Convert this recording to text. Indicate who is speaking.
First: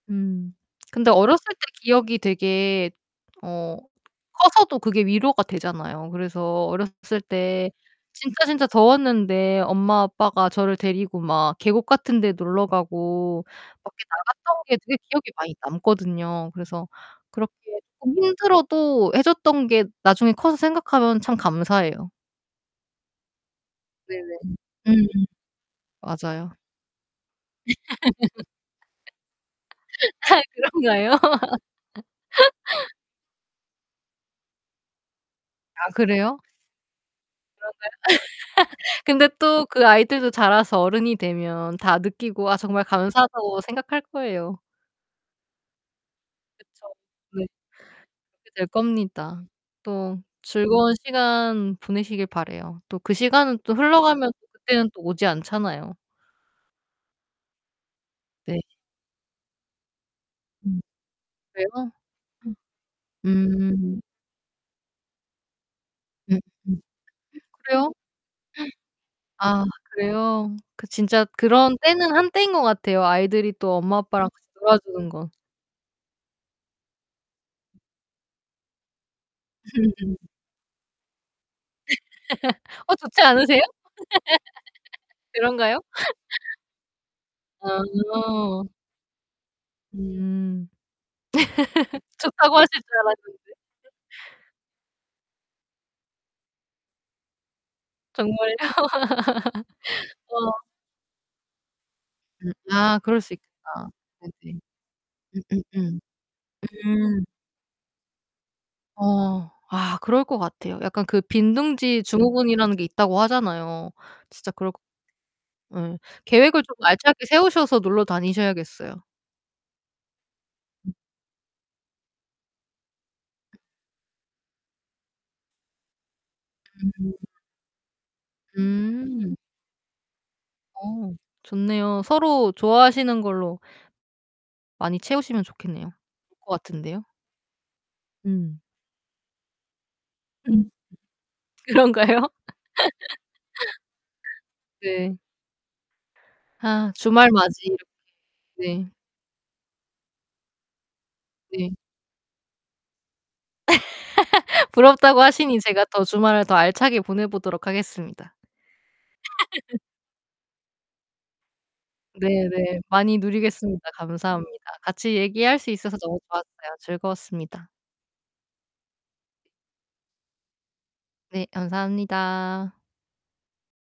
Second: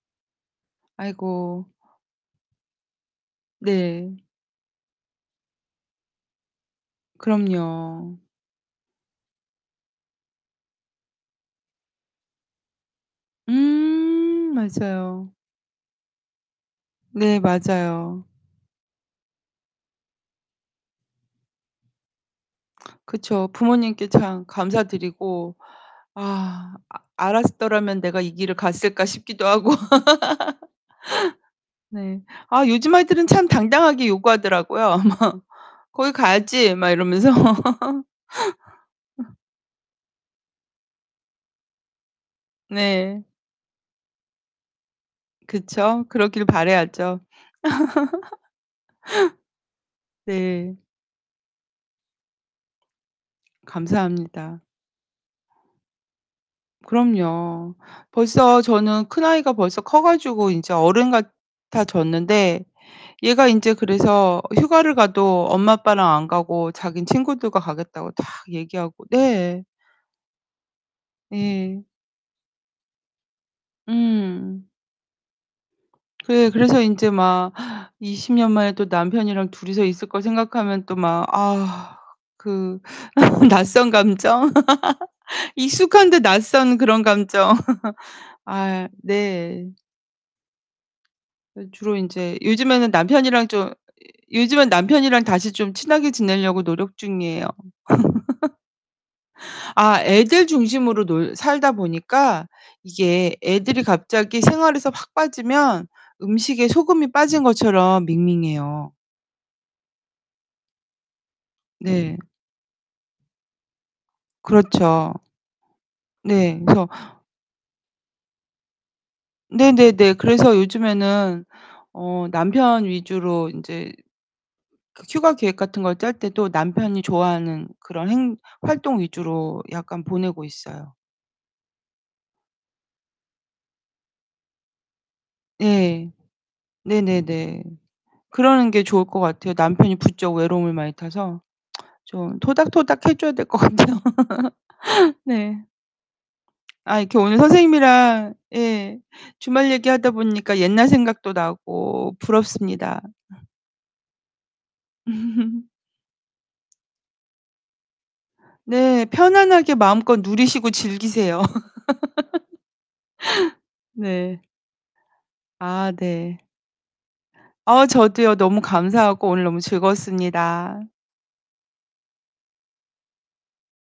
Speaker 1: 음 근데 어렸을 때
Speaker 2: 아이고.
Speaker 1: 기억이 되게 어
Speaker 2: 네.
Speaker 1: 커서도 그게 위로가 되잖아요. 그래서 어렸을 때
Speaker 2: 그럼요.
Speaker 1: 진짜, 진짜 더웠는데 엄마 아빠가 저를 데리고 막 계곡 같은 데 놀러가고 밖에
Speaker 2: 음.
Speaker 1: 나갔던 게 되게 기억에
Speaker 2: 맞아요.
Speaker 1: 많이 남거든요. 그래서
Speaker 2: 네
Speaker 1: 그렇게 쪼끔
Speaker 2: 맞아요.
Speaker 1: 힘들어도 해 줬던 게 나중에 커서 생각하면 참 감사해요.
Speaker 2: 그쵸. 부모님께
Speaker 1: 네네.
Speaker 2: 참 감사
Speaker 1: 음음.
Speaker 2: 드리고.
Speaker 1: 맞아요.
Speaker 2: 아 '아 알았더라면 내가 이 길을 갔을까.' 싶기도 하고.
Speaker 1: 아 그런가요?
Speaker 2: 네. 아 요즘 아이들은 참 당당하게 요구하더라고요.
Speaker 1: 아
Speaker 2: "거기
Speaker 1: 그래요?
Speaker 2: 가야지." 막 이러면서.
Speaker 1: 그런가요? 근데 또 그 아이들도 자라서 어른이 되면 다 느끼고 아 정말
Speaker 2: 네.
Speaker 1: 감사하다고 생각할 거예요.
Speaker 2: 그쵸. 그러길
Speaker 1: 그쵸.
Speaker 2: 바라야죠.
Speaker 1: 네. 그렇게 될 겁니다. 또
Speaker 2: 네.
Speaker 1: 즐거운 시간 보내시길 바라요. 또 그 시간은 또 흘러가면
Speaker 2: 감사합니다.
Speaker 1: 그때는 또 오지 않잖아요.
Speaker 2: 그럼요.
Speaker 1: 네.
Speaker 2: 벌써 저는 큰 아이가 벌써 커 가지고 인제
Speaker 1: 음
Speaker 2: 어른
Speaker 1: 그래요? 음.
Speaker 2: 같아졌는데 얘가 인제
Speaker 1: 음.
Speaker 2: 그래서 휴가를 가도 엄마 아빠랑 안
Speaker 1: 음
Speaker 2: 가고
Speaker 1: 음
Speaker 2: 자기는 친구들과
Speaker 1: 그래요?
Speaker 2: 가겠다고 탁 얘기하고
Speaker 1: 아
Speaker 2: 네.
Speaker 1: 그래요? 그 진짜 그런
Speaker 2: 예.
Speaker 1: 때는 한 때인 것 같아요. 아이들이 또 엄마 아빠랑 같이
Speaker 2: 음.
Speaker 1: 놀아 주는 건.
Speaker 2: 그래 그래서 인제 막 20 년 만에 또 남편이랑 둘이서 있을 거 생각하면 또 막 아 그
Speaker 1: 어 좋지 않으세요?
Speaker 2: 낯선 감정.
Speaker 1: 그런가요?
Speaker 2: 익숙한데 낯선 그런 감정.
Speaker 1: 아.
Speaker 2: 아 네.
Speaker 1: 음.
Speaker 2: 이 주로 인제
Speaker 1: 좋다고 하실
Speaker 2: 요즘에는
Speaker 1: 줄
Speaker 2: 남편이랑
Speaker 1: 알았는데.
Speaker 2: 좀 요즘에는 남편이랑 다시 좀 친하게 지내려고 노력 중이에요.
Speaker 1: 정말요?
Speaker 2: 아 애들
Speaker 1: 어.
Speaker 2: 중심으로 놀 살다 보니까
Speaker 1: 음 아 그럴 수
Speaker 2: 이게 애들이
Speaker 1: 있겠다.
Speaker 2: 갑자기
Speaker 1: 네네.
Speaker 2: 생활에서 확
Speaker 1: 음 음
Speaker 2: 빠지면
Speaker 1: 음.
Speaker 2: 음식에 소금이
Speaker 1: 음.
Speaker 2: 빠진 것처럼 밍밍해요.
Speaker 1: 어 아 그럴 것 같아요. 약간 그 빈둥지
Speaker 2: 네.
Speaker 1: 증후군이라는 게 있다고 하잖아요. 진짜 그럴 것
Speaker 2: 그렇죠.
Speaker 1: 예
Speaker 2: 네
Speaker 1: 계획을 좀
Speaker 2: 그래서
Speaker 1: 알차게 세우셔서 놀러 다니셔야겠어요.
Speaker 2: 네네네. 그래서
Speaker 1: 음.
Speaker 2: 요즘에는 어 남편 위주로 인제 그 휴가 계획 같은 걸 짤 때도 남편이
Speaker 1: [unintelligible]
Speaker 2: 좋아하는 그런 행 활동
Speaker 1: 음.
Speaker 2: 위주로 약간 보내고 있어요.
Speaker 1: 어 좋네요. 서로 좋아하시는 걸로 많이 채우시면 좋겠네요.
Speaker 2: 네.
Speaker 1: [unintelligible] 것 같은데요.
Speaker 2: 네네네.
Speaker 1: 음.
Speaker 2: 그러는 게 좋을 것 같아요. 남편이 부쩍
Speaker 1: 음.
Speaker 2: 외로움을 많이 타서.
Speaker 1: 그런가요?
Speaker 2: 좀 토닥토닥 해 줘야 될 것 같아요.
Speaker 1: 네.
Speaker 2: 네.
Speaker 1: 아
Speaker 2: 아 이렇게
Speaker 1: 주말
Speaker 2: 오늘
Speaker 1: 맞이 이렇게
Speaker 2: 선생님이랑
Speaker 1: 네.
Speaker 2: 예 주말 얘기하다 보니까 옛날 생각도
Speaker 1: 네.
Speaker 2: 나고 부럽습니다.
Speaker 1: 부럽다고 하시니 제가 더 주말을 더 알차게 보내 보도록 하겠습니다.
Speaker 2: 네, 편안하게 마음껏 누리시고 즐기세요.
Speaker 1: 네네. 많이 누리겠습니다.
Speaker 2: 네.
Speaker 1: 감사합니다. 같이 얘기할 수
Speaker 2: 아
Speaker 1: 있어서 너무
Speaker 2: 네.
Speaker 1: 좋았어요. 즐거웠습니다.
Speaker 2: 아 저도요. 너무 감사하고 오늘 너무 즐거웠습니다.
Speaker 1: 네 감사합니다.